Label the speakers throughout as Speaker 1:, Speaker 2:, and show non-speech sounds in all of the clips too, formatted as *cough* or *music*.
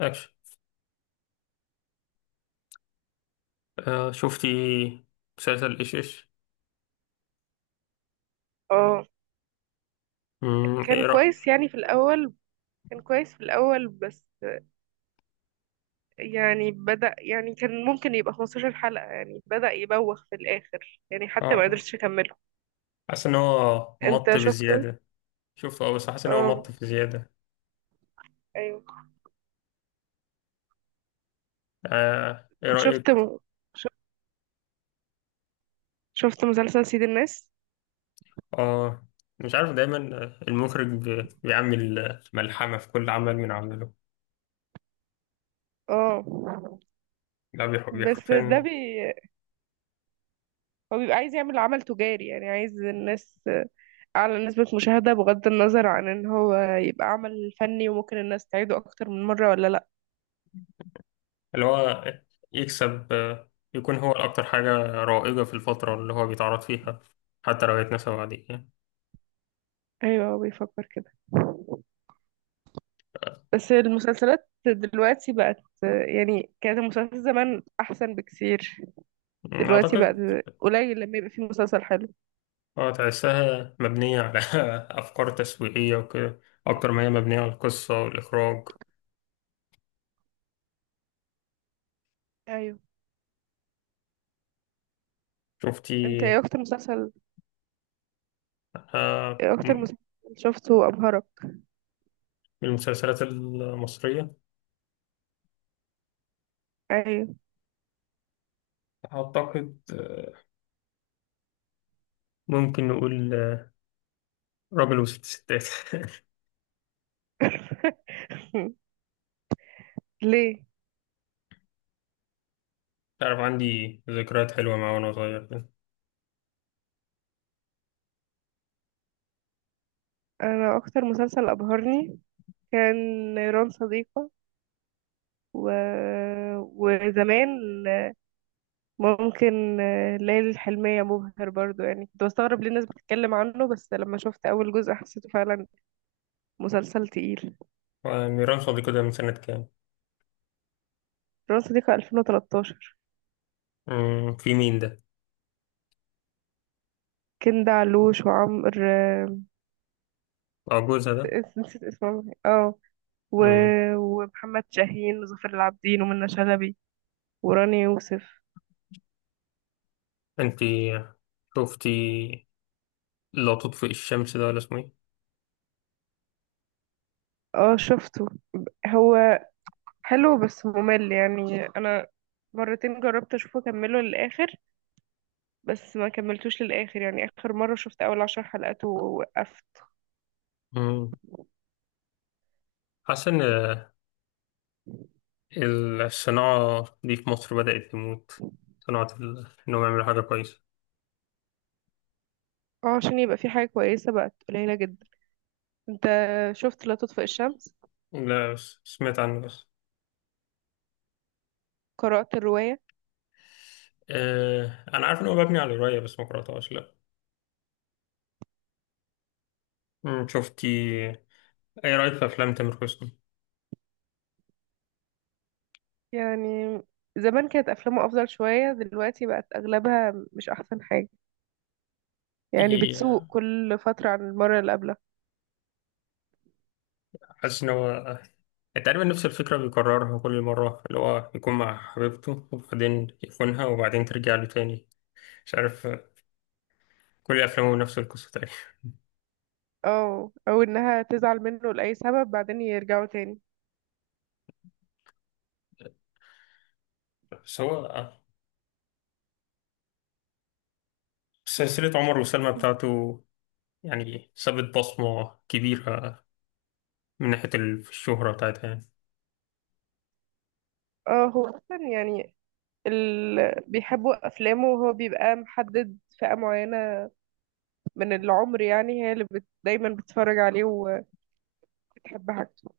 Speaker 1: اكشن. شفتي مسلسل ايش؟
Speaker 2: اه. كان
Speaker 1: ايه رأيك؟
Speaker 2: كويس يعني في الأول كان كويس في الأول بس يعني بدأ يعني كان ممكن يبقى 15 حلقة، يعني بدأ يبوخ في الآخر يعني حتى ما
Speaker 1: اه،
Speaker 2: قدرتش أكمله.
Speaker 1: حاسس ان هو مط
Speaker 2: أنت شفته؟
Speaker 1: بزيادة. شفته اه، بس حاسس ان هو
Speaker 2: اه،
Speaker 1: مط بزيادة.
Speaker 2: أيوه.
Speaker 1: ايه
Speaker 2: شفت
Speaker 1: رأيك؟
Speaker 2: م... ش- شفت مسلسل سيد الناس؟
Speaker 1: اه، مش عارف. دايما المخرج بيعمل ملحمة في كل عمل من عمله
Speaker 2: اه.
Speaker 1: ده.
Speaker 2: بس ده
Speaker 1: بيحفن.
Speaker 2: بي... هو بيبقى عايز يعمل عمل تجاري، يعني عايز الناس أعلى نسبة مشاهدة بغض النظر عن إن هو يبقى عمل فني وممكن الناس تعيده أكتر من مرة ولا لأ.
Speaker 1: اللي هو يكسب، يكون هو أكتر حاجة رائجة في الفترة اللي هو بيتعرض فيها، حتى لو هيتنسى بعدين يعني.
Speaker 2: أيوه، هو بيفكر كده. بس المسلسلات دلوقتي بقت، يعني كانت المسلسلات زمان احسن بكثير، دلوقتي بقت
Speaker 1: أعتقد.
Speaker 2: قليل لما يبقى فيه مسلسل حلو.
Speaker 1: اه، تحسها مبنية على *laughs* أفكار تسويقية وكده أكتر ما هي مبنية على القصة والإخراج.
Speaker 2: ايوه.
Speaker 1: شفتي؟
Speaker 2: انت ايه اكتر مسلسل
Speaker 1: آه،
Speaker 2: ايه اكتر
Speaker 1: من
Speaker 2: مسلسل شفته ابهرك؟
Speaker 1: المسلسلات المصرية
Speaker 2: ايوه.
Speaker 1: أعتقد، ممكن نقول، راجل وست ستات *laughs*
Speaker 2: *laughs* ليه؟
Speaker 1: تعرف عندي ذكريات حلوة معاه وأنا صغير كده.
Speaker 2: انا اكتر مسلسل ابهرني كان نيران صديقة. و... وزمان ممكن ليالي الحلمية مبهر برضو، يعني كنت بستغرب ليه الناس بتتكلم عنه بس لما شفت اول جزء حسيته فعلا مسلسل تقيل.
Speaker 1: ميران صديقي ده من سنة كام؟
Speaker 2: رأس دي في 2013.
Speaker 1: في مين ده؟
Speaker 2: كندا علوش وعمر، آه،
Speaker 1: أه، جوزها ده؟
Speaker 2: نسيت اسمه اه. و...
Speaker 1: مم.
Speaker 2: ومحمد شاهين وظافر العابدين ومنى شلبي وراني يوسف.
Speaker 1: أنتي شفتي لا تطفئ الشمس ده ولا اسمه إيه؟
Speaker 2: اه شفته، هو حلو بس ممل، يعني انا مرتين جربت اشوفه اكمله للاخر بس ما كملتوش للاخر، يعني اخر مرة شفت اول عشر حلقات ووقفت.
Speaker 1: مم. حاسس إن الصناعة دي في مصر بدأت تموت، صناعة إنهم يعملوا حاجة كويسة.
Speaker 2: اه، عشان يبقى في حاجة كويسة بقت قليلة جدا. انت شفت لا تطفئ الشمس؟
Speaker 1: لا، بس سمعت عنه بس.
Speaker 2: قرأت الرواية.
Speaker 1: أه، أنا عارف إن هو مبني على رواية بس ما قرأتهاش، لأ. شفتي أي رأيك في أفلام تامر حسني؟
Speaker 2: يعني زمان كانت أفلامه أفضل شوية، دلوقتي بقت أغلبها مش أحسن حاجة،
Speaker 1: دي،
Speaker 2: يعني بتسوء كل فترة عن المرة اللي قبلها.
Speaker 1: حاسس إن هو تقريبا نفس الفكرة بيكررها كل مرة، اللي هو يكون مع حبيبته وبعدين يخونها وبعدين ترجع له تاني. مش عارف، كل أفلامه نفس القصة تقريبا.
Speaker 2: اه، أو إنها تزعل منه لأي سبب بعدين يرجعوا تاني.
Speaker 1: بس هو، سلسلة عمر وسلمى بتاعته يعني سابت بصمة كبيرة من ناحية الشهرة بتاعتها يعني.
Speaker 2: اه هو أصلا يعني بيحبوا أفلامه، وهو بيبقى محدد فئة معينة من العمر، يعني هي دايما بتتفرج عليه وبتحب حاجته.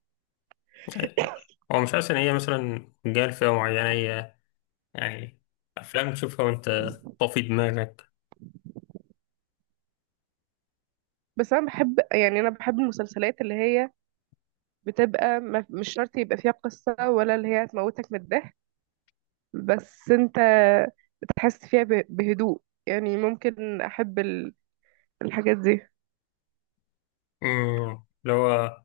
Speaker 1: هو مش حاسس إن هي مثلا جاية لفئة معينة هي؟ يعني أفلام تشوفها وأنت طافي دماغك.
Speaker 2: بس أنا بحب المسلسلات اللي هي بتبقى ما... مش شرط يبقى فيها قصة، ولا اللي هي هتموتك من الضحك، بس انت بتحس فيها بهدوء. يعني ممكن احب الحاجات دي.
Speaker 1: أمم، اللي هو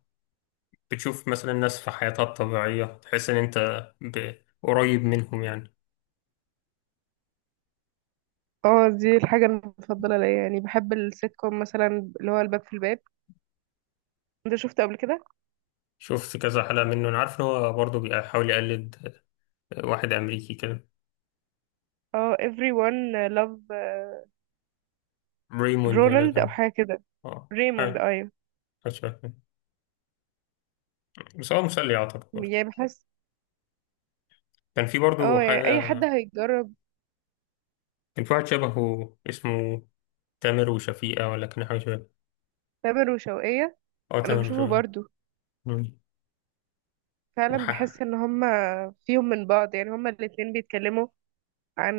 Speaker 1: بتشوف مثلا ناس في حياتها الطبيعية تحس إن أنت ب- قريب منهم يعني.
Speaker 2: اه دي الحاجة المفضلة ليا، يعني بحب السيت كوم مثلا اللي هو الباب في الباب. انت شفته قبل كده؟
Speaker 1: شفت كذا حلقة منه، أنا عارف إن هو برضه بيحاول يقلد واحد أمريكي كده.
Speaker 2: اه everyone love،
Speaker 1: ريموند ولا
Speaker 2: رونالد او
Speaker 1: كان؟
Speaker 2: حاجة كده.
Speaker 1: آه،
Speaker 2: ريموند،
Speaker 1: حاجة.
Speaker 2: ايوه.
Speaker 1: حاجة شبه كده. بس هو مسلي أعتقد برضه.
Speaker 2: يعني بحس،
Speaker 1: كان في برضه
Speaker 2: اه يعني اي
Speaker 1: حاجة.
Speaker 2: حد هيجرب.
Speaker 1: كان في واحد شبهه اسمه تامر وشفيقة، ولا كان حاجة شبه؟
Speaker 2: تامر وشوقية.
Speaker 1: اه،
Speaker 2: انا
Speaker 1: تامر
Speaker 2: بشوفه
Speaker 1: وشفيقة.
Speaker 2: برضو،
Speaker 1: مم.
Speaker 2: فعلا بحس
Speaker 1: ح-
Speaker 2: ان هما فيهم من بعض، يعني هما الاتنين بيتكلموا عن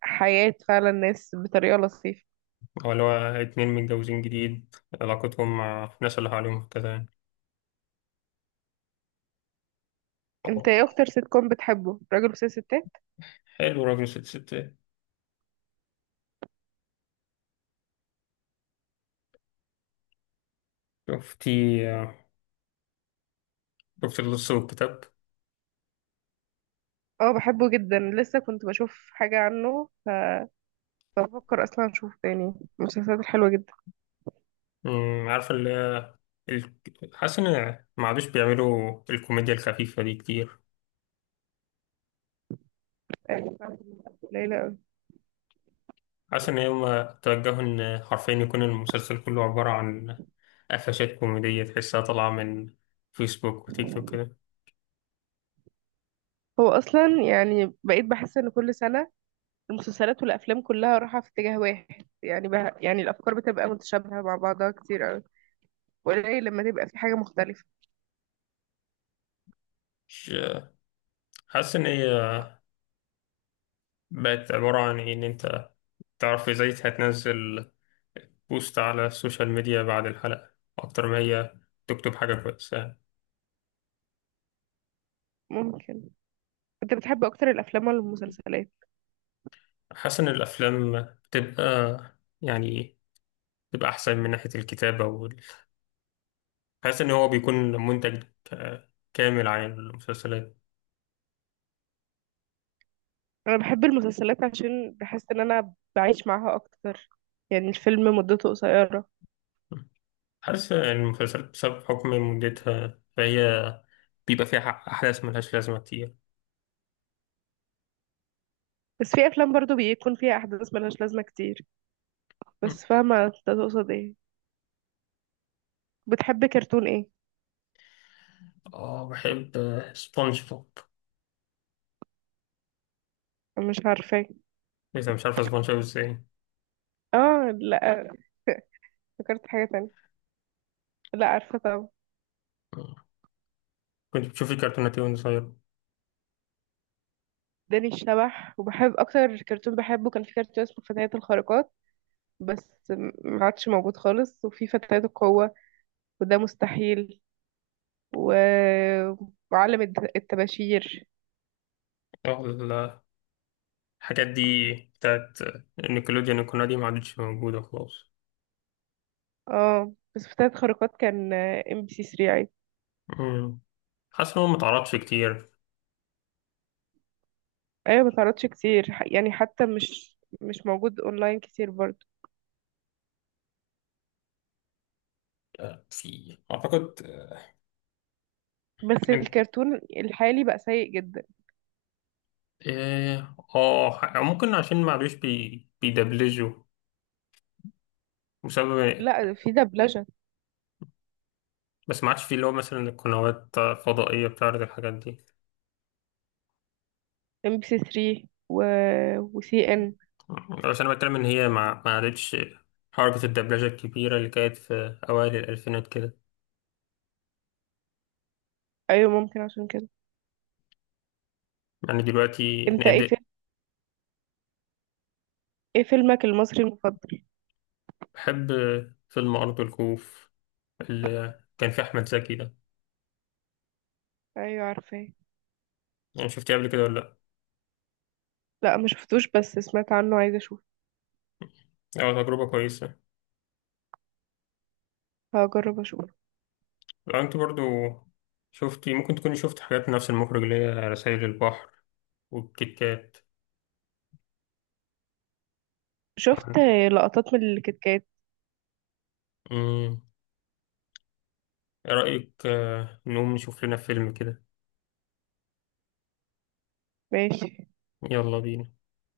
Speaker 2: حياة فعلا الناس بطريقة لطيفة.
Speaker 1: هو اللي هو اتنين متجوزين جديد، علاقتهم مع الناس اللي حواليهم كده يعني.
Speaker 2: انت ايه اكتر سيت كوم بتحبه؟ راجل وست ستات.
Speaker 1: حلو راجل ست ست. شفتي؟ شفت اللص والكتاب؟
Speaker 2: اه بحبه جدا، لسه كنت بشوف حاجة عنه، بفكر اصلا اشوف تاني. المسلسلات الحلوة جدا
Speaker 1: عارفة ال- حاسس إن ما عادوش بيعملوا الكوميديا الخفيفة دي كتير.
Speaker 2: قليلة اوي.
Speaker 1: حاسس إن هما توجهوا إن حرفيا يكون المسلسل كله عبارة عن قفشات كوميدية تحسها طالعة من فيسبوك وتيك توك كده.
Speaker 2: هو اصلا يعني بقيت بحس ان كل سنة المسلسلات والافلام كلها رايحة في اتجاه واحد، يعني بها يعني الافكار بتبقى متشابهة مع بعضها كتير اوي، وقليل لما تبقى في حاجة مختلفة.
Speaker 1: مش حاسس إن هي بقت عبارة عن إيه؟ إن أنت تعرف إزاي هتنزل بوست على السوشيال ميديا بعد الحلقة، أكتر ما هي تكتب حاجة كويسة.
Speaker 2: ممكن. انت بتحب اكتر الافلام ولا المسلسلات؟
Speaker 1: حاسس إن الأفلام بتبقى يعني بتبقى أحسن من ناحية الكتابة وال... حاسس إن هو بيكون منتج كامل عن المسلسلات.
Speaker 2: انا بحب المسلسلات عشان بحس ان انا بعيش معاها اكتر، يعني الفيلم مدته قصيرة.
Speaker 1: حاسس إن المسلسلات بسبب حكم مدتها فهي بيبقى فيها أحداث ملهاش لازمة كتير.
Speaker 2: بس في افلام برضو بيكون فيها احداث ملهاش لازمه كتير، بس فاهمه انت تقصد ايه. بتحب كرتون ايه؟
Speaker 1: اه، بحب سبونج بوب.
Speaker 2: أنا مش عارفاه.
Speaker 1: إذا مش عارفة سبونج بوب إزاي
Speaker 2: اه لا، فكرت حاجه تانية، لا عارفه طبعا.
Speaker 1: كنت بتشوف الكرتونات دي وأنت صغير؟
Speaker 2: داني الشبح، وبحب اكتر كرتون بحبه كان في كرتون اسمه فتيات الخارقات، بس ما عادش موجود خالص، وفي فتيات القوه وده مستحيل. و... وعالم الطباشير.
Speaker 1: آه، ال- الحاجات دي بتاعت نيكلوديان، القناة دي ما عادتش موجودة خلاص.
Speaker 2: اه بس فتيات الخارقات كان ام بي سي 3 عادي.
Speaker 1: مم. حاسس إن هو ما اتعرضش كتير.
Speaker 2: ايوه ما تعرضش كتير، يعني حتى مش موجود اونلاين كتير برضه.
Speaker 1: في أعتقد
Speaker 2: بس الكرتون الحالي بقى سيء جدا.
Speaker 1: إيه، ممكن عشان ما عادوش بيدبلجوا بسبب.
Speaker 2: لا في دبلجة.
Speaker 1: بس ما عادش في اللي هو مثلا القنوات الفضائية بتعرض الحاجات دي.
Speaker 2: ام بي سي 3، وسي ان.
Speaker 1: بس أنا بتكلم إن هي ما عادتش حركة الدبلجة الكبيرة اللي كانت في أوائل الألفينات كده،
Speaker 2: ايوه ممكن عشان كده.
Speaker 1: يعني دلوقتي.
Speaker 2: انت ايه فيلمك المصري المفضل؟
Speaker 1: بحب فيلم أرض الخوف اللي كان فيه أحمد زكي ده.
Speaker 2: ايوه عارفاه.
Speaker 1: يعني شفتيه قبل كده ولا لأ؟
Speaker 2: لا ما شفتوش بس سمعت عنه، عايزه اشوف.
Speaker 1: أه، تجربة كويسة.
Speaker 2: هجرب اشوف.
Speaker 1: لو أنت برضو شفتي، ممكن تكوني شفت حاجات نفس المخرج اللي هي رسائل البحر والكيت كات.
Speaker 2: شفت لقطات من الكتكات.
Speaker 1: أمم، إيه رأيك، نقوم نشوف لنا فيلم كده؟
Speaker 2: ماشي.
Speaker 1: يلا بينا.